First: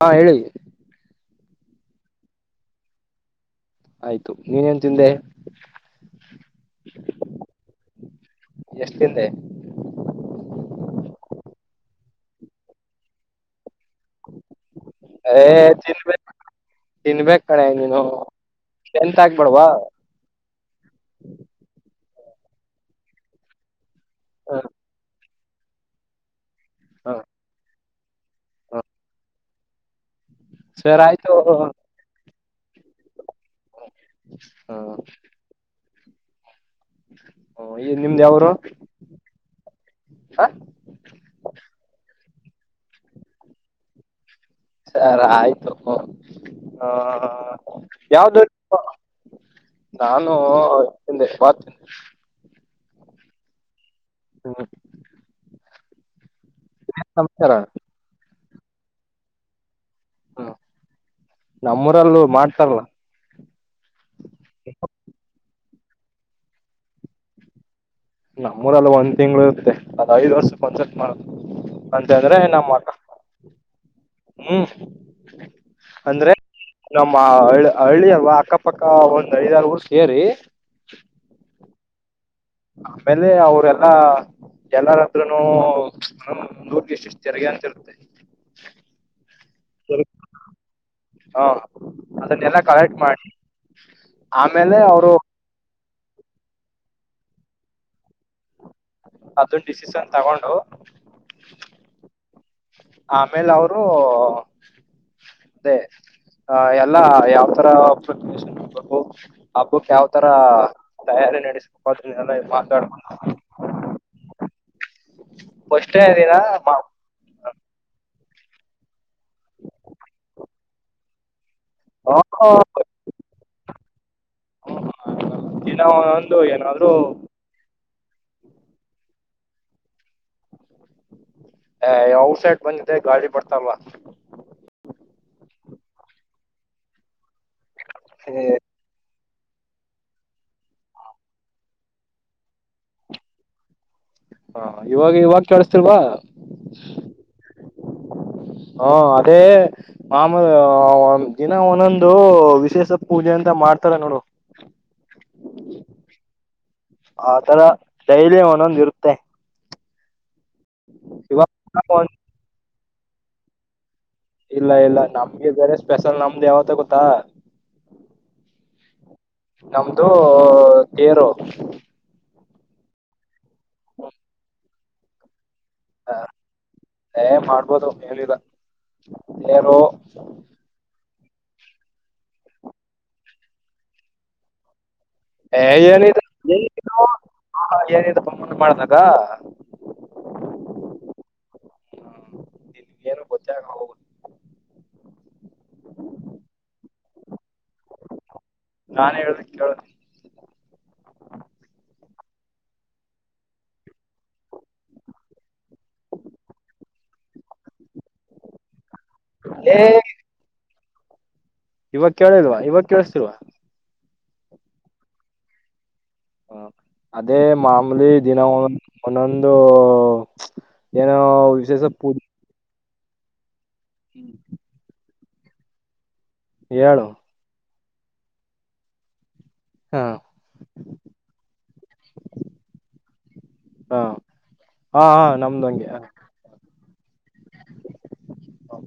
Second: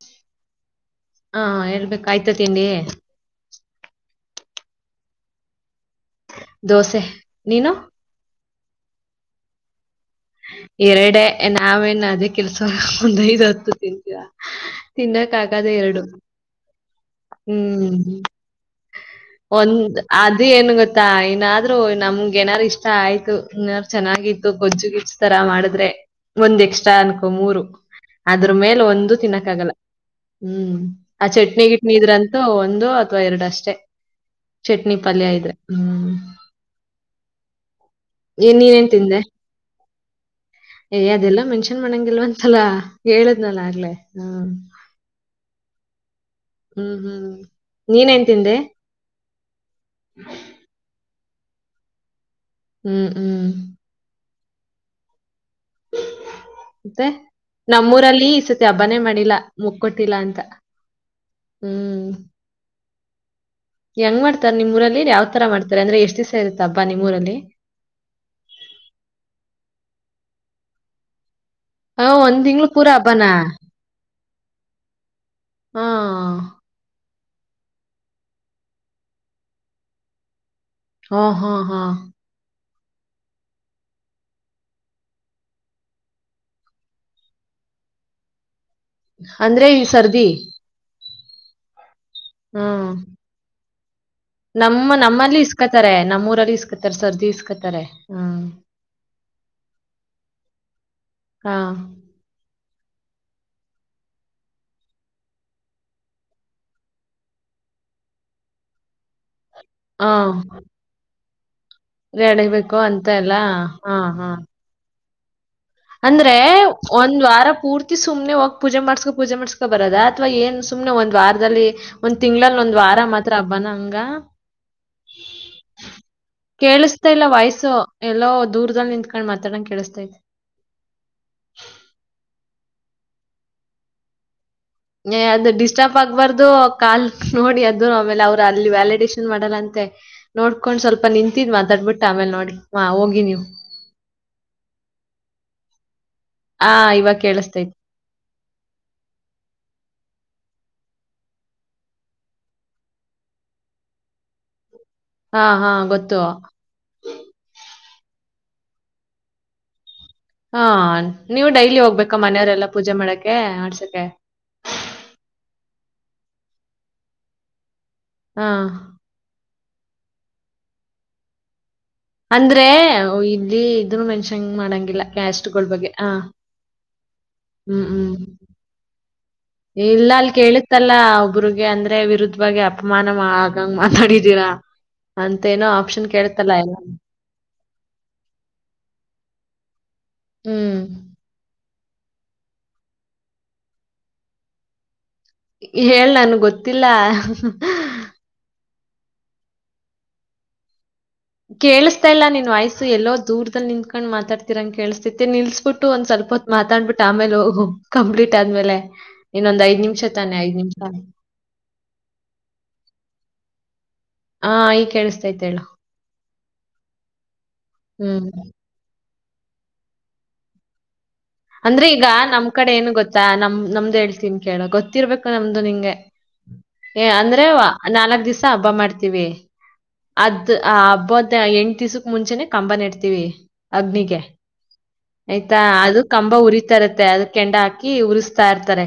ಹಾ ಹೇಳಿ ಹಾ ಹೇಳ್ಬೇಕ ಆಯ್ತ ತಿಂಡಿ ಆಯ್ತು ನೀನೇನ್ ತಿಂದೆ ದೋಸೆ ನೀನು ಎಷ್ಟಿಂದ ಎರಡೆ ನಾವೇನು ಅದೇ ಕೆಲ್ಸ ಒಂದ ಐದು ಹತ್ತು ತಿನ್ನಕ್ಕ ಆಾಗದ ಏ ಎರಡು ತಿನ್ಬೇಕ ತಿನ್ಬೇಕ ಕಣೆ ಹ್ಮ್ ನೀನು ಎಂತ ಆಗ್ಬೇಡವಾ ಒಂದ್ ಅದು ಏನ್ ಗೊತ್ತಾ ಏನಾದ್ರೂ [unintelligible] ನಮ್ಗೆ ಏನಾರ ಇಷ್ಟ ಆಯ್ತು ಚೆನ್ನಾಗಿತ್ತು ಹ ಕೊಜುಗಿ ತರಾ ಮಾಡಿದ್ರೆ ಒಂದ್ ಎಕ್ಸ್ಟ್ರಾ ಹ ಅನ್ಕು ಮೂರು ಅದ್ರ ಹ ಮೇಲೆ ಒಂದು ತಿನ್ನಕ್ಕ ಆಗಲ್ಲ ಹ್ಮ್ ಸರ್ ಆ ಆಯ್ತು ಚಟ್ನಿಗಿಟ್ನಿದ್ರಂತ ಒಂದು. ಅತ್ವ ಎರಡಷ್ಟೇ ಚಟ್ನಿ ಪಲ್ಯ ಇದ್ರೆ. ಹ್ಮ್ ಹ ಈ ನಿಮ್ದ ಯಾವುರು. ಹೇ ಅದೆಲ್ಲಾ ಮೆನ್ಷನ್ ಮಾಡಂಗಿಲ್ಲ. ಇಲ್ವಂತಲ ಹೇಳದ್ನಲ್ಲ ಆಗ್ಲೆೇ ಹ. ಸರಿ ಆಯ್ತು. ಹಾ ಹ್ಮ್ ಹ ಹ್ಮ್ ನೀನೇನ್ ಯಾವ್ದ ತಿಂದೆ ನಾನೂ. ತಿಂದೆ ಬಾತ್. ಹ್ಮ್ ಹ್ಮ್ ಹ್ಮ್ ಮತ್ತೆ ನಮಸ್ಕಾರ ನಮ್ಮೂರಲ್ಲಿ ಇಸತಿ. ಹಬ್ಬನೆ ಮಾಡಿಲ್ಲಾ ಮು ಕೊಟ್ಟಿಲ್ಲ ಅಂತ ಹ್ಮ ಹ್ಮ್ ನಮ್ಮೂರಲ್ಲೂ ಮಾಡ್ತಾರಲ್ಲ ಹೆಂಗ್ ಮಾಡ್ತಾರೆ ನಿಮ್ ಊರಲ್ಲಿ ಯಾವ್ ತರ ಮಾಡ್ ಅಂದ್ರೆ ಎಷ್ಟ್ ದಿವ್ಸ ಇರುತ್ತ ಹಬ್ಬ ನಿಮ್ಮೂರಲ್ಲಿ. ನಮ್ಮೂರ ಅಲ್ಲಿ ಒಂದ್ ತಿಂಗ್ಳ ಇರುತ್ತೆ ಅದ್ ಐದು ವರ್ಷಕ್ ಒನ್ಸತಿ ಮಾಡೋದು. ಹ ಒಂದ್ ತಿಂಗಳು ಪೂರಾ ಹಬ್ಬನ. ಹ್ಮ್ ಅಂದ್ರೆ ನಮ್. ನಮ್ಮ ಹ ಹಳ್ಳಿ ಅಲ್ವಾ ಅಕ್ಕಪಕ್ಕ ಒಂದ್ ಐದಾರು ಊರ್ ಸೇರಿ. ಹಾ ಹಾ ಹಾ ಆಮೇಲೆ ಅವರೆಲ್ಲಾ ಎಲ್ಲರತ್ರನೂ ಒಂದ್ ಒಂದ್ ಊರಿಗೆ ಇಷ್ಟಷ್ಟು ತೆರಿಗೆ ಅಂತ ಇರುತ್ತೆ. ಅಂದ್ರೆ ಈ ಸರ್ದಿ. ಹಾ ಅದನ್ನೆಲ್ಲಾ ಹ್ಮ್ ಕಲೆಕ್ಟ್ ಮಾಡಿ. ಹ್ಮ ನಮ್ಮ ನಮ್ಮಲ್ಲಿ ಇಸ್ಕತಾರೆ ನಮ್ಮೂರಲ್ಲಿ ಇಸ್ಕತಾರೆ ಸರ್ದಿ ಇಸ್ ಇಸ್ಕಾತಾರೆ ಹ್ಮ್. ಅದನ್ ಡಿಸಿಷನ್ ತಗೊಂಡು. ಹಾ ಆಮೇಲೆ ಅವರು ಅದೇ ಎಲ್ಲಾ ಯಾವ್ತರ ಪ್ರಕ್ರಿಯೇಶಡ್ಬೇಕು. ಹಬ್ಬಕ್ ಯಾವ ತರ ತಯಾರಿ ನಡಿಸ್ ನಡೀಬೇಕು ಅಂತ ಎಲ್ಲ ಹಾ ಹಾ. ಹ ಅಂದ್ರೆ ಒಂದ್ ವಾರ ಪೂರ್ತಿ ಸುಮ್ನೆ ಹೋಗ ಪೂಜೆ ಮಾಡ್ಸು ಪೂಜೆ ಮಾಡ್ಸ್ಕೊ ಬರದ ಅಥವಾ ಏನ್ ಸುಮ್ಮನೆ ಒಂದ್ ವಾರದಲ್ಲಿ. ಒಂದ್ ತಿಂಗಳಲ್ ಹ ಒಂದ್ ವಾರ ಮಾತ್ರ ಹಬ್ಬಾನ ಹಂಗ. ದಿನಾ ಓನೊಂದು ಏನಾದ್ರು. ಕೇಳಿಸ್ತಾ ಇಲ್ಲ ವಾಯ್ಸು ಎಲ್ಲೋ ದೂರದಲ್ಲಿ ನಿಂಕೊಂಡ್ ಮಾತಾಡಂಗ ಕೇಳಿಸಸ್ತೈತಿ. ಹೆ ಔಟ್ ಸೈಡ್ ಬಂದಿದೆೆ ಗಾಳಿ ಬಡ್ತಲ್ವಾ. ಏ ಅದು ಆಗ್ಬಾರ್ದು ಕಾಲ್ ನೋಡಿ ಅದು. ಆಮೇಲೆ ಅವರು ಅಲ್ಲಿ ವ್ಯಾಲಿಡೇಶನ್ ವ್ಯಾಲಿಡೇಶನ್ ಮಾಡಲ್ಲ ಅಂತೆ ನೋಡ್ಕೊಂಡ್ ಸ್ವಲ್ಪ ನಿಂತಿದ್ ಮತಡ್ಬಿಟ್ಟ ಆಮೇಲೆ ನೋಡಿ ಮಾ ಹೋಗಿ ನೀವು. ಹಾ ಇವಾಗ ಇವಾಗ ಕೇಳಸ್ತಿಲ್ವಾ. ಹಾ ಇವಾಗ ಕೇಳಿಸ್ತೈತೆ ಹಾ ಅದೇ ಮಾಮ ದಿನ ಒಂದೊಂದು ವಿಶೇಷ ಪೂಜೆ ಅಂತ ಮಾಡ್ತಾರೆ ನೋಡು. ಹಾ ಹಾ ಗೊತ್ತು. ಆ ತರ ಡೈಲಿ ಒಂದೊಂದ್ ಇರುತ್ತೆ. ಹಾ ನೀವು ಡೈಲಿ ಇವಾಗ ಒಂದ್- ಹೋಗ್ಬೇಕಾ ಮನೆಯವರೆಲ್ಲ ಪೂಜೆ ಮಾಡಕೆ ಆಡ್ಸಕೆ. ಇಲ್ಲ ಇಲ್ಲ ನಮ್ಗೆ ಬೇರೆ ಸ್ಪೆಷಲ್ ನಮ್ದು ಯಾವತ್ತ ಗೊತ್ತಾ. ಹಾ ನಮ್ದು ತೇರು. ಅಂದ್ರೆ ಹೊ ಇಲ್ಲಿ ಇದನ್ನು ಮೆನ್ಷನ್ ಮಾಡಂಗಿಲ್ಲ. ಇಲ್ಲ ಕ್ಯಾಸ್ಟ್ ಗಳ್ ಬಗ್ಗೆ ಹ ಆ, ಏ ಹ್ಮ್ ಮಾಡ್ಬೋದು ಹ್ಮ್. ಏನಿಲ್ಲ ತೇರು ಇಲ್ಲ ಅಲ್ಲಿ ಕೇಳುತ್ತಲ್ಲ. ಒಬ್ಬುರ್ರಿಗೆ ಅಂದ್ರೆ ವಿರುದ್ಧವಾಗಿ ಅಪಮಾನ ಆಗಂಗ ಮಾತಾಡಿದೀರಾ. ಅಂತ ಏನೋ ಆಪ್ಷನ್ ಕೇಳುತ್ತಲ ಎಲ್ಲ. ಅತರ ಏನಿದು [unintelligible] ಮಾಡಿದಾಗ. ಹ್ಮ್ ಹ್ಮ ನಿಂಗೆ ಏನೂ ಗೊತ್ತೇ ಆಗಲ್ಲ ಹೋಗು. ಹೇಳ್ ನನ್ಗ್ ಗೊತ್ತಿಲ್ಲ. ನಾನೇ ಹೇಳ್ದಂಗೆ ಕೇಳು ನೀ. ಕೇಳುಸ್ತಾ ಇಲ್ಲ ನಿನ್ ವಾಯ್ಸು ಎಲ್ಲೋ ದೂರದಲ್ಲಿ ನಿಂತ್ಕಂಡ್ ಮಾತಾಡ್ತಿರಂಗ್ ಕೇಳಸ್ತೈತಿ ನಿಲ್ಸ್ಬಿಟ್ಟು ಒಂದ್ ಸ್ವಲ್ಪ ಹೊತ್ ಮಾತಾಡ್ಬಿಟ್ಟು ಆಮೇಲೆ ಹೋಗು ಕಂಪ್ಲೀಟ್ ಆದ್ಮೇಲೆ. ಇನ್ನೊಂದ್ ಏ ಐದ್ಮಿಷ ತಾನೆ ಐದ್ ನಿಮ್ಷ. ಹಾ ಇವಾಗ ಕೇಳಿಲ್ವಾ ಇವಾಗ ಕೇಳಿಸ್ತಿಲ್ವ. ಹಾ ಈಗ ಕೇಳಿಸ್ತೈತೆ ಹೇಳು. ಹ ಅದು ಅದೆ ಮಾಮೂಲಿ ಹ್ಮ್. ದಿನ ಒನೊಂದು. ಒನ್ನೊಂದು. ಅಂದ್ರೆ ಈಗ ನಮ್ ಕಡೆ ಏನು ಗೊತ್ ಚಾ ನಮ್ ನಮ್ದ್ ಹೇಳ್ತೀನಿ ಕೇಳೋ ಗೊತ್ತಿರ್ಬೇಕ್ ಬೇಕು ನಮ್ದು ನಿಂಗೆ. ಏ ಹೇಳು ಅಂದ್ರೆವಾ. ನಾಲ್ಕ್ ದಿವ್ಸ ಹಬ್ಬ ಮಾಡ್ತೀವಿ. ಹಾ ಅದ್ ಆ ಹಬ್ಬದ ಎಂಟ ದಿವ್ಸಕ್ ಮುಂಚೆನೆ ಕಂಬ ನೆಡ್ತೀವಿ ಹಾ ಅಗ್ನಿಗೆ ಹಾ ಹಾ ಆಯ್ತಾ ನಮ್ದು ಹಂಗೆ ಅದು ಕಂಬ ಉರಿತಾ ಇರತ್ತೆ ಅದ ಕೆಂಡ ಹಾಕಿ ಉರಿಸ್ತಾ ಇರ್ತಾರೆ.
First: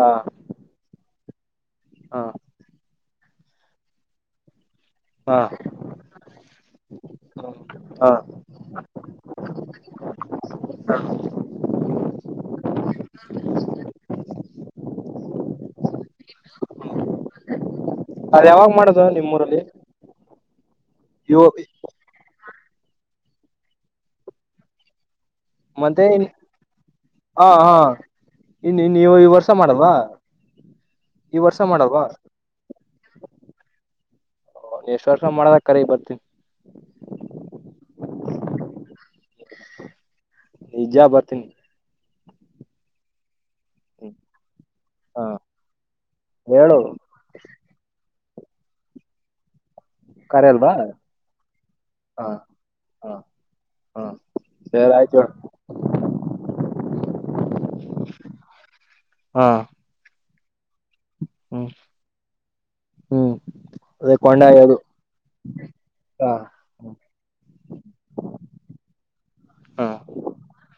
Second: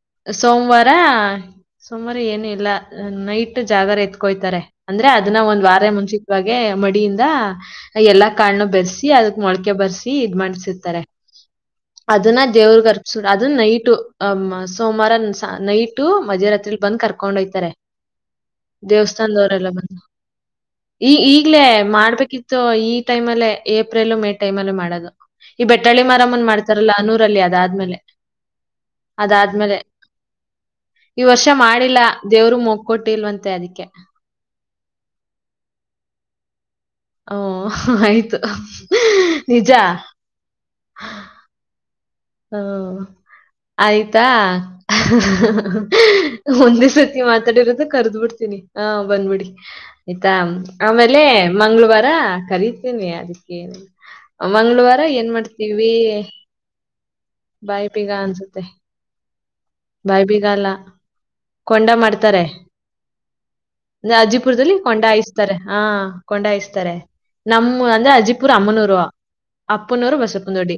ಹಾ ಸೋಮವಾರ. ಹ್ಮ್ ಸೋಮವಾರ ಹಾ ಏನು ಇಲ್ಲ ನೈಟ್ ಜಾಗರ ಎತ್ಕೊಯ್ತಾರೆ. ಅಂದ್ರೆ ಹಾ ಅದುನ್ನ ಒಂದ್ ವಾರ ಮುಂಚಿತವಾಗೆ ಮಡಿಯಿಂದ ಹಾ ಎಲ್ಲಾ ಕಾಳ್ನು ಬೆರ್ಸಿ ಅದ್ಕ್ ಮೊಳಕೆ ಬರ್ಸಿ ಇದ್ ಮಾಡ್ಸಿರ್ತಾರೆ ಅದುನ್ನ ದೇವ್ರಗ್ ಅರ್ಪ್ಸ್ ಅದುನ್ನ ನೈಟು ಹ್ಮ್ ಸೋಮವಾರ ಸ ನೈಟ್ ಮಧ್ಯರಾತ್ರಿಲಿ ಬಂದ್ ಕರ್ಕೊಂಡೋಯ್ತಾರೆ. ಅದ್ ಯಾವಾಗ್ ಮಾಡದು ನಿಮ್ ಊರಲ್ಲಿ. ಬಂದು ಈ ಈಗ್ಲೇ ಮಾಡ್ಬೇಕಿತ್ ಸೊ ಈ ಟೈಮ್ ಅಲ್ಲೇ ಏಪ್ರಿಲ್ ಮೇ ಟೈಮ್ ಅಲ್ಲೆ ಮಾಡೋದು. ಈ ಬೆಟ್ಟಳ್ಳಿ ಮತ್ತೆ ಮಾರಮ್ಮಂದ್ ಮಾಡ್ತಾರಲ್ಲ ಅನೂರಲ್ಲಿ ಹಾ ಹಾ ಅದಾದ್ಮೇಲೆ ಇನ್ ನೀವು ಈ ಅದಾದ್ ವರ್ಷ ಆದ್ಮೇಲೆ ಮಾಡಲ್ವಾ ಈ ವರ್ಷ ಮಾಡಿಲ್ಲ ದೇವರು ಮಗ್ಕೊಟ್ಟಿಲ್ವಂತೆ ಅದಿಕ್ಕೆ. ಹೂ ನೆಕ್ಸ್ಟ್ ವರ್ಷ ಮಾಡದ ಕರ ಬರ್ತಿನಿ. ಹಓ ಆಯ್ತು ನಿಜ. ನಿಜ ಬರ್ತೀನಿ ಹಾ ಹ್ಮ್ ಆಯ್ತಾ ಹಾ ಹೇಳು ಒಂದೇ ಸತಿ ಮಾತಾಡಿರೋದು ಕರ್ದ್ ಬಿಡ್ತ ತಿನಿ ಹಾ ಬಂದ್ಬುಡಿ. ಆಯ್ತಾ ಕಾರ್ಯ ಅಲ್ವಾ ಆಮೇಲೆ ಮಂಗ್ಳುವಾರ ಹಾ ಕರಿತೀನಿ ಹಾ ಅದಕೆನ್ ಹಾ ಸರಿ ಮಂಗ್ಳವಾರ ಆಯ್ತು ಏನ್ ಹೇಳು ಮಾಡ್ತೀವಿ. ಬಾಯ್ಬೀಗ ಅನ್ಸುತ್ತೆ ಹಾ ಬಾಯ್ ಬೀಗಲ್ಲ. ಹ್ಮ್ ಕೊಂಡ ಮಾಡ್ತಾರೆ ಹ್ಮ್ ಅದೇ ರಾಜಿಪುರ್ದಲ್ಲಿ ಕೊಂಡಾಯೋದು ಕೊಂಡ ಹಾಯ್ಸ್ತಾರೆ ಹಾ ಹಾ ಕೊಂಡ ಹಾಯ್ಸ್ತಾರೆ ನಮ್ಮ ಅಂದ್ರೆ ಅಜ್ಜಿಪುರ ಅಮ್ಮನೂರು ಹಾ ಅಪ್ಪನೂರು ಬಸಪನ್ದೊಡ್ಡಿ.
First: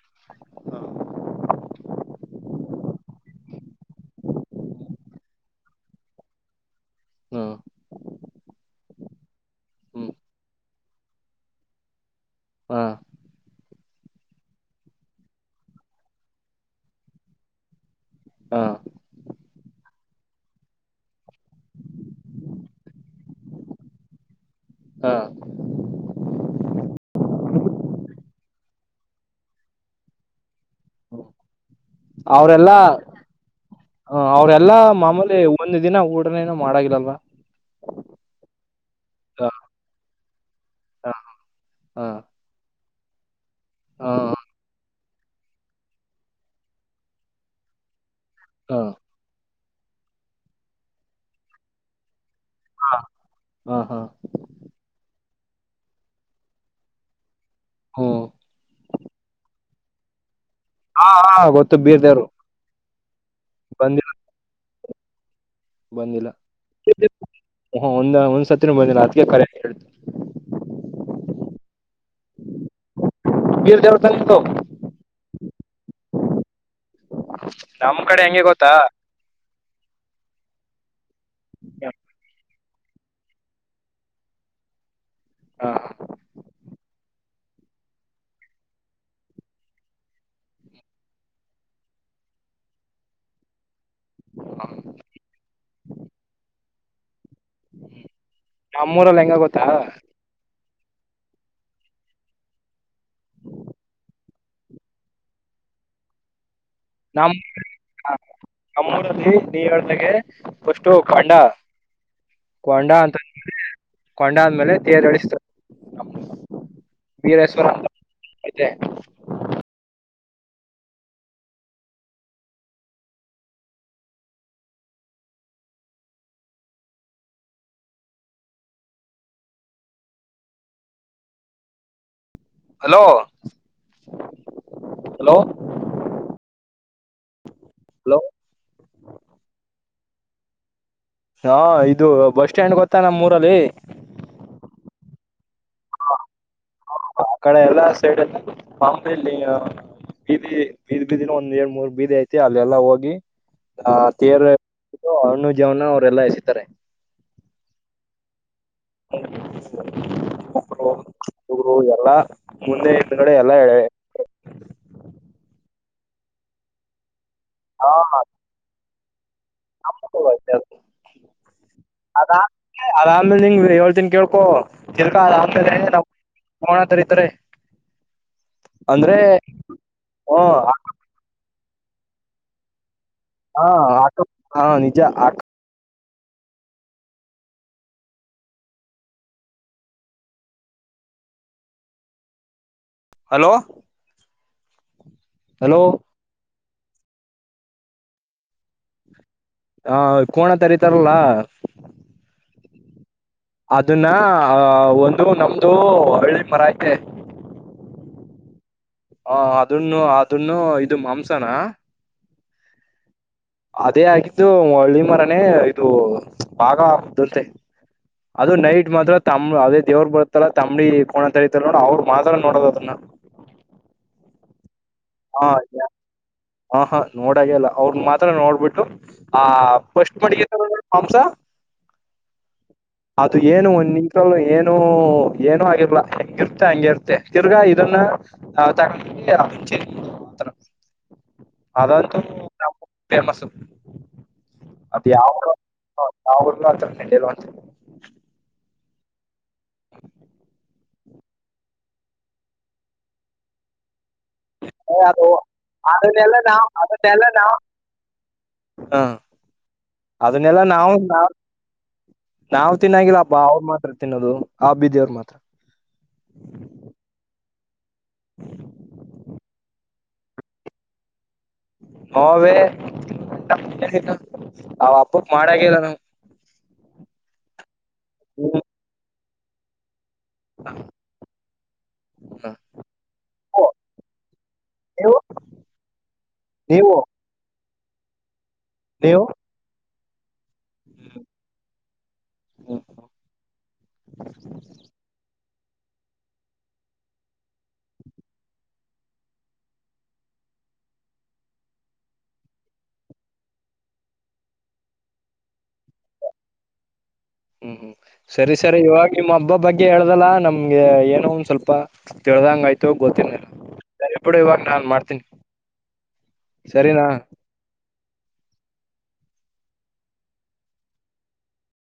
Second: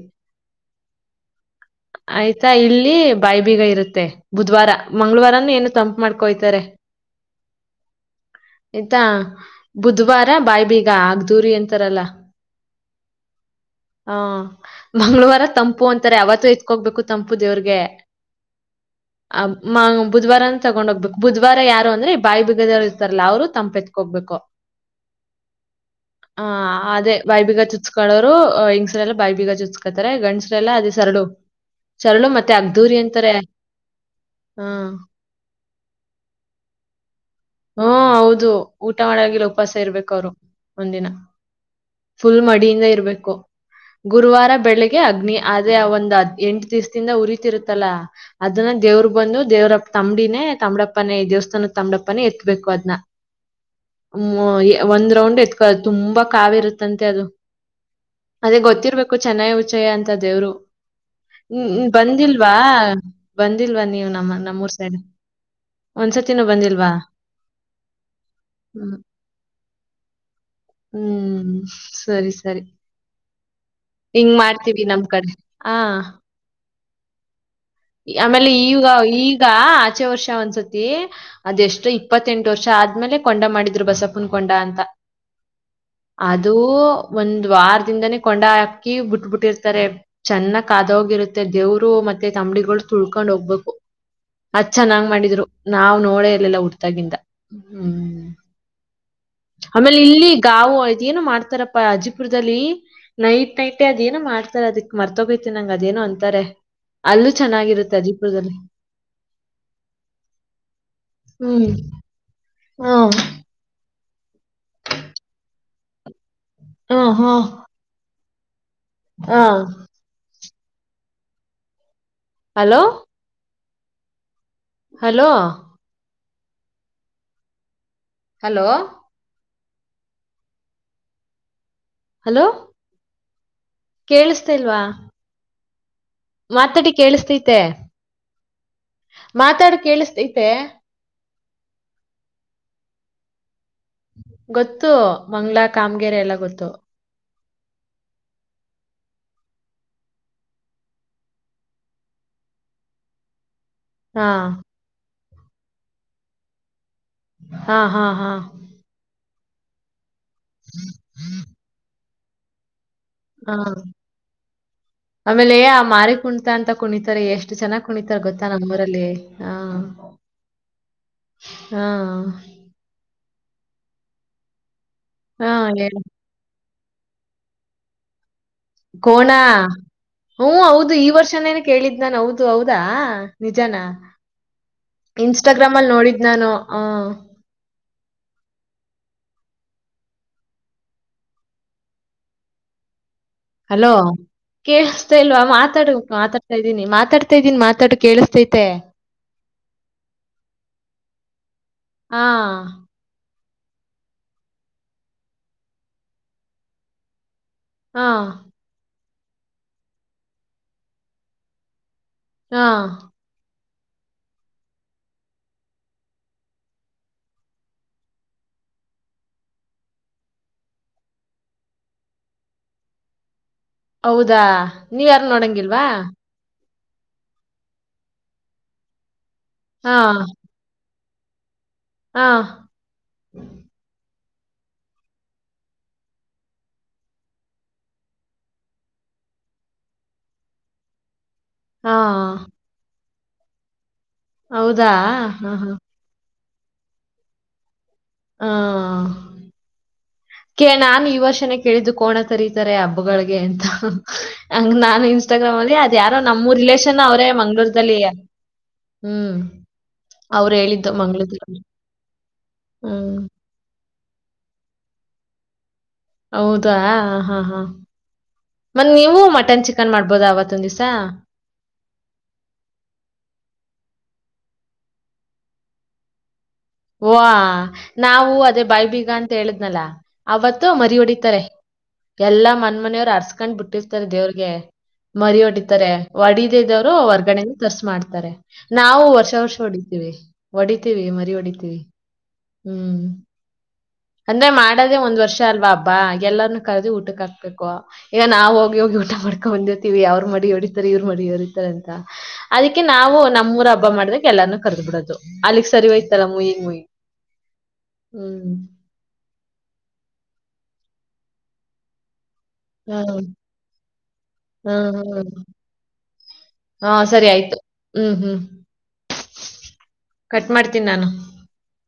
ಆಯ್ತಾ ಇಲ್ಲಿ ಬಾಯಿಬೀಗ ಇರುತ್ತೆ ಬುಧ್ವಾರ ಮಂಗ್ಗಳವಾರನು ಏನು ತಂಪು ಮಾಡ್ಕೊಯ್ತಾರೆ [inaudible] ಹ್ಮ್ ಇತಾ ಹ್ಮ್ ಬುಧವಾರ ಬಾಯಬೀಗ. [inaudible] [unintelligible] ಹಾ [inaudible] ಹಾ ಮಂ್ಗಳವಾರ ತಂಪು ಅಂತ [unintelligible] ತ್ತಾರೆ ಅವತ್ತು ಎತ್ಕೋ್ಬೇಕು ತಂಪು ದೇವ್ರಿಗೆ [unintelligible] ಹಾ ಆ ಮಾ [unintelligible] ಬುಧವಾರನ್ ತಗೊಂಡ್ ಹೋಗ್ಬೇಕು ಬುಧವಾರ ಯಾರು ಅಂದ್ರೆ ಬಾಯಿ ಬಿಗದವ್ ಇರ್ತಾರಲ್ಲ ಅವ್ರು ತಂಪೆತ್ಕೋಗ್ಬೇಕು [inaudible] ಹಾ ಹ ಅದೇ ಬೈಬೀಗ ಚುಚ್ಕೊಳ್ಳೋರು [inaudible] ಬಾಯಿ ಬೀಗ ಚುತ್ಕತಾರೆ ಗಂಡಸರೆಲ್ಲ [unintelligible] ಸರಳು ಮತ್ತೆ ಅವರೆಲ್ಲಾ ಅಗ್ದೂರಿ ಅಂತಾರೆ ಹ ಅವ್ರೆಲ್ಲಾ ಹ್ಮ್ ಮಾಮೂಲಿ ಒಂದು ದಿನ ಊಡನೇನ ಮಾಡಾಗಿಲ್ಲಲ್ವಾ [inaudible] ಹ್ಮ ಹೌದು ಊಟ ಮಾಡಾಗಿಲ್ಲ ಹಾ ಉಪವಾಸ ಇರ್ಬೇಕು [inaudible] ೋ [unintelligible] ಒಂದಿನ ಹಾ ಹಾ ಫುಲ್ ಮಡಿಯಿಂದ ಇರ್ ಬಬೇಕು [unintelligible] ಹಾ ಗುರುವಾರ [unintelligible] ೆ ಅಗ್ನಿ ಆದ್ರೆ ಒಂದ್ದ್ ಎಂಟು ದಿವ್ಸದಿಂದ ಉರಿತಿರುತ್ತಲ ಅದನ್ನ ಹಾ ದೇವ್ರ ಬಂದು ದೇವ್ರ ತಂಬಡಿನೇ ತ್ಡಪ್ಪನೇ ದೇವಸ್ಥಾನದ ತಾಮಡಪ್ಪಿ [unintelligible] ಮ [inaudible] ಬ ಅದ ಹಾ ಹಾ ಒಂದ್ ರೌ್ ತುಂಬಾ ಕಾವಿರುತ್ತಂತೆ ಅದು ಹ್ಮ್ ಅದೇ ಗೊತ್ತಿರ್ಬೇಕು ು ಚೆನ್ನಾಗಿ ಉಚ್ಚಯ ಅಂತ ದೇವ್ರು ಹಾ ಹಾ ಗೊತ್ತು ಹ್ಮ್ ಬೀರ್ದೇವ್ರು ಬಂದಿಲ್ವಾ ಬಂದಿಲ್ವಾ ನೀವು ಬಂದಿಲ್ಲ ನಮ್ಮ ನಮ್ಮೂರ್ ತ ಒಂದ್ಸತಿನೂ ಬಂದಿಲ್ವಾ ಹ ಒಂದ ಒಂದ್ ಸತ್ತಿನ ಹ್ಮ್ ಬರ್ಿಲ್ಲ ಅತ್ಗೆ ಕರೆ ಹತು ಹ್ಮ್ ಸರಿ ಸರಿ ಬೀರ್ ದೇವ್ರ ತಾನೆ ಹಿಂಗ್ ಇದು ಮಾಡ್ತೀವಿ ನಮ್ ಕಡೆ ಹ ನಮ್ ಕಡೆ ಹೆಂಗೆ ಆಮೇಲೆ ಗೊತ್ತಾ ಈಗ ಈಗ ಆಚೆ ವರ್ಷ ಒಂದ್ಸತಿ ಅದೆಷ್ಟು ಇಪ್ಪತ್ತೆಂಟು ಎಡು ವರ್ಷ ಆದ್ಮೇಲೆ ಕೊಂಡ ಮಾಡಿದ್ರು ಬಸಪುನ್ ಕೊಂಡ ಅಂತ ಹಾ ಅದು ಒಂದು [unintelligible] ವಾರದಿಂದಾನೇ ಕೊಂಡ ಹಾಕಿ ಬಿಟ್ಬ ಬಿಟ್ಟಿರ್ತಾರೆ ಚೆನ್ನ ಕಾದ ಹೋಗಿರುತ್ತೆ ದೇವ್ರು ಮತ್ತೆ ತಂಬಡಿಗಳು ತಳ್ಕೊಂಡ್ ಹೋಗ್ಬೇಕು ಅ ಚೆನ್ನಂಗ್ ಮಾಡಿದ್ರು ನಾವ್ ನೋಳೆ ಇರ್ಲ್ಲಲ್ಲಾ ಉಡ್ತವಿ ತಾಗಿಂದ ಹ್ಮ್ ನಮ್ಮೂರಲ್ಲಿ ಹೆಂಗ ಗೊತ್ತಾ ಆಮೇಲೆ ಇಲ್ಲಿ ಗಾವು ಇದ ಏನೋ ಮಾಡ್ತಾರಪ್ಪಾ ಅಜಿಪುರದಲ್ಲಿ ನೈಟ್ ನೈಟೇ ಅದೇಏನೋ ಮಾಡ್ತಾರ ಅದಕ್ ಮರ್ತೋಗೋತಿ ನಂಗ ಅದೇನೋ ಅಂತಾರೆ ಅಲ್ಲೂ ನಮ್ಮ್ ಚೆನ್ನಾಗಿರುತ್ತೆ ಅಜಿಪುರದಲ್ಲಿ ನಮ್ಮೂರಲ್ಲಿ ನೀ ಹೇಳಳ್ಗೆ [unintelligible] ಖಾಂಡ ಹ್ಮ್ ಕೊಂಡಾ ಹ್ಮ್ ಅಂತ ಕೊಂಡಾದ್ಮೇಲೆ ತೇರ್ಳಿಸತ ಹ ಹಾ ಅದಾ ಹಾ hello hello hello hello hello ಕೇಳಿಸತಲ್ವಾ ಹಲೋ ಮಾತಾಡಿ ಕೇಳಿಸತೈತೆ ಹಲೋ ಮಾತಾಡಿ ಕೇಳಿಸತ ಐತೆ ಹಾ ಇದು ಬಸ್ ಸ್ಟ್ಯಾಂಡ್ ಗೊತ್ತಾ ನಮ್ಮ್ ಊರಲ್ಲಿ ಗೊತ್ತು ಮಂಗ್ಗಳ ಕಾಮಗೆರೆ ಎಲ್ಲ ಗೊತ್ತು ಕಣ ಎಲ್ಲಾ ಸೈಡ್ ಬೀದಿ ಬೀದ್ ಬೀದಿನ ಒಂದ್ ಎರಡ್ ಮೂರ್ ಬೀದಿ ಐತಿ ಅಲ್ಲ ಎಲ್ಲಾ ಹೋಗಿ ಹಾ ಹತ್ತರ ಹಣ್ಣು ಜವನ ಅವರೆಲ್ಲ ಎಸತಾರೆ ಹಾ ಹಾ ಹಾ [inaudible] ಒಬ್ರು ಎಲ್ಲಾ ಮೊನ್ನೆ ಹಾ ಆಮೇಲೆ ಮಾರಿ ಕುಣತಾ ಅಂತ ಕುಣಿತಾರೆ ಎಷ್ಟು ಎಷ್ಟ್ ಚೆನ್ನಾಗಿ ಕುಣಿತಾರ ಎಲ್ಲಾ ಗೊತ್ತ ನಮ್ಮೂರಲ್ಲಿ ಹಾ ಹಾ ಅದಾ ಅದಾದಮೇಲೆ ಆಮೇಲೆ ನಿಂಗ್ ಹೇಳ್ತೆನ್ ಕೇಳ್ಕೊ ಕಿರೀಟ ಹಾ ಒನ್ ದ ವೇ ಹೇಳು ನಮ್ ಮ್ಮ್ನ ತರಿ ತರೆ. ಕೋನ ಹ ಹ್ಮ ಹೌದು ಈ ವರ್ಷನೆನೆ. ಕೇಳಿದ್ ನಾನ್ ಹೌದು ಹೌದಾ. ಹ ನಿಜಾನ ಹ ನಿಜ ಇನ್ಸ್ಟಾಗ್ರಾಮ್ ಅಲ್ ನೋಡಿದ್ ನಾನೋ ಆ. ಹಲೋ ಕೆ ಹ. ತೆ ಇಲ್ವಾ ಹಲೋ ಮಾತಾಡು ಮಾತಾ ತಯಿದ್ದೀನಿ ಮಾತಾಡ್ತಾ ಇದ್ದೀನಿ ಮಾತಾಡ್ ಕೇಳಿಸ್ತೈತೆ. ಹಾ ಕೋಣ ತರಿತರಲ್ಲ. ಹಾ ಅದುನ್ನ ಅ ಒಂದು ನಮ್ದು ಹಳ್ಳಿ ಮರ ಐತೆ. ಹಾ ಹಾ ಅದುನ್ನು ಅದುನ್ನು ಇದು ಮಾಂಸನ. ಹಾ ಅದೇ ಆಗಿದ್ದು ಹಳ್ಳಿ ಮರಾನೇ ಇದು ಬಾಗ ಆಗುದ್ ಅಂತೆ ಅದು ನೈಟ್ ಮಾತ್ರ ತಮ್ ಅದೇ ದೇವ್ರ ಬರ್ತಲ್ಲ ತಂಬ್ಳಿ ಕೋಣಂತ ಐತೆ ನೋಡ ಅವ್ರ್ ಮಾತ್ರ ನೋಡದ್ ಅದುನ್ನ. ಹೌದಾ ನೀವ್ ಯಾರು ನೋಡಂಗಿಲ್ವಾ. ಹಾ ಹಾ ನೋಡಾಗೆಲ್ಲ ಅವ್ರ್ ಮಾತ್ರ ನೋಡ್ಬುಟ್ಟು. ಹ ಹಾ ಫಸ್ಟ್ ಮಾಡ್ಗೀರ್ತ ನೋಡು. ಹಂಸ. ಹಾ ಅದು ಏನು ಒನಿ ತಾಲ್ಲು ಏನು ಏನು ಆಗಿಲ್ಲಾ ಹೆಂಗುರುತೆ ಅಂಗಿರುತೆ ತೀರ್ಗಾ ಇದನ್ನ ತಗೊಂಡೋಗಿ ಚಿ. ಹ್ಮ್ ತ್ರ. ಹಾ ಫೇಮಸು ಹೌದಾ ಹಾ ಹಾ ನಾವಿಬ್ರೂ ಅತರ ನಡೆಯಲ್ವಂತೆ. ಹಾ ಎ ನಾನು ಈ ವರ್ಷನೇ ಕೇಳಿದ್ದು ಕೋಣ ತರೀತರೆ ಹಬ್ಬಗಳಿಗೆ ಅಂತ. ಹಂಗ್ ನಾನು ಅದು ಇನ್ಸ್ಟಾಗ್ರಾಮ್ ಅಲ್ಲಿ ಅದ್ ಯಾರೋ ಅದನ್ನೆಲ್ಲ ನಮ್ಮೂ ನಾವ್ ರಿಲೇಶನ್ನ್ ಅದನ್ನೆಲ್ಲ ಅವ್ರೇ ನಾವ್ ಮಂಗ್ಳೂರೂದಲ್ಲಿ ಹ ಹ್ಮ್ ಅವ್ರ್ ಅದನ್ನೆಲ್ಲಾ ಹೇಳಿದ್ದು ನಾವು ಮಂಗ್ಳ ಹತ್ರ ನಾವ್ ಹ್ಮ್. ತಿನ್ನಾಗಿಲ್ಲ ಹಬ್ಬ ಅವ್ರ ಮಾತ್ರ ತಿನ್ನೋದು ಆ ಬಿದಿಯವರ್ ಮಾತ್ರ. ಹೌದಾ ಹಾ ಹಾ ಮನ್ ನೀವು ಮಟನ್ ಚಿಕನ್ ಮಾಡ್ ಬೋದ ಅವತ್ ಒಂದಿವ್ಸ. ನೂ ವೇ ಅವ್ ಹಬ್ಬಕ್ ಮಾಡಂಗಿಲ್ಲ ನಾವ್. ವ ನಾವು ಅದೇ ಬಾಯಬೀಗಂತ ಹೇಳಿದ್ನಲ ಅವತ್ತು ಮರಿ ಹೊಡಿತಾರೆ ಎಲ್ಲಾ ಹ್ಮ್. ಮನ್ ಮನೆಯವ್ರು ಅರ್ಸ್ಕೊಂಡ್ ಓ, ಬಿಟ್ಟಿರ್ತಾರೆ ದೇವ್ರಿಗೆ ನೀವು ಮರಿ ಹೊಡಿತಾರೆ ಹೊಡಿದ ಇದವ್ರು ನೀವು ಹೊರಗಡೆ ಪ್ಲಸ್ ಮಾಡ್ತಾರೆ ನಾವು ನೀವು ವರ್ಷ ವರ್ಷ ಹೊಡಿದವಿ ರಿ ಹೊಡಿತೀವಿ ಮರಿ ಹೊಡೀತವಿ ಹ್ಮ ಹ್ಮ್ ಅಂದ್ರೆ ಮಾಡದೇ ಒಂದ್ ವರ್ಷ ಇಷ್ಟ ಅಲ್ವಾ ಹಬ್ಬ ಎಲ್ಲರನ್ನ ಕರೆದಿ ಊಟಕ್ ಹಾಕ್ಬೇಕು ಈಗ ನಾವವು ಹೋಗಿ ಹೋಗಿ ಊಟ ಮಾಡ್ಕೊ ಹೊಂದಿರ್ತೀವಿ ಅವ್ರ ಮಡಿ ಹೊಡಿತರ್ ಇವ್ರ ಮಡಿ ಹೊಡಿತಾರೆ ಅಂತ ಅದಿಕ್ಕೆ ನಾವು ನಮ್ಮೂರ ಹಬ್ಬ ಮಾಡ್ದಕ್ ಎಲ್ಲಾರಾನೂ ಕರ್ದ್ ಬಿಡೋದು ಅಲ್ಲಿಗ್ ಸರಿವಯ್ತಲ್ಲ ಮುಯಿಗು ಮುಯಿ ಹ್ಮ್ ಸರಿ ಸರಿ ಇವಾಗ ನಿಮ್ಮ್ ಹಬ್ಬ ಬಗ್ಗೆ ಹೇಳ್ದಲ್ಲ ನಮ್ಗೆ ಏನೋ ಒಂದ ಸ್ವಲ್ಪ ತಿಳ್ದಂಗ ಆಯ್ತು ಹ್ಮ್ ಗೊತ್ತಿಲ್ಲ ಸರಿ ಬಿಡು ಇವಾಗ ನಾನ್ ಹ್ಮ್ ಮಾಡ್ತೀನಿ ಹ್ಮ್ ಹ್ಮ್ ಸರಿನಾ ಸರಿ ಆಯ್ತು ಹ್ಮ್ ಹ್ಮ್ ಕಟ್ ಮಾಡ್ತೀನಿ ನಾನು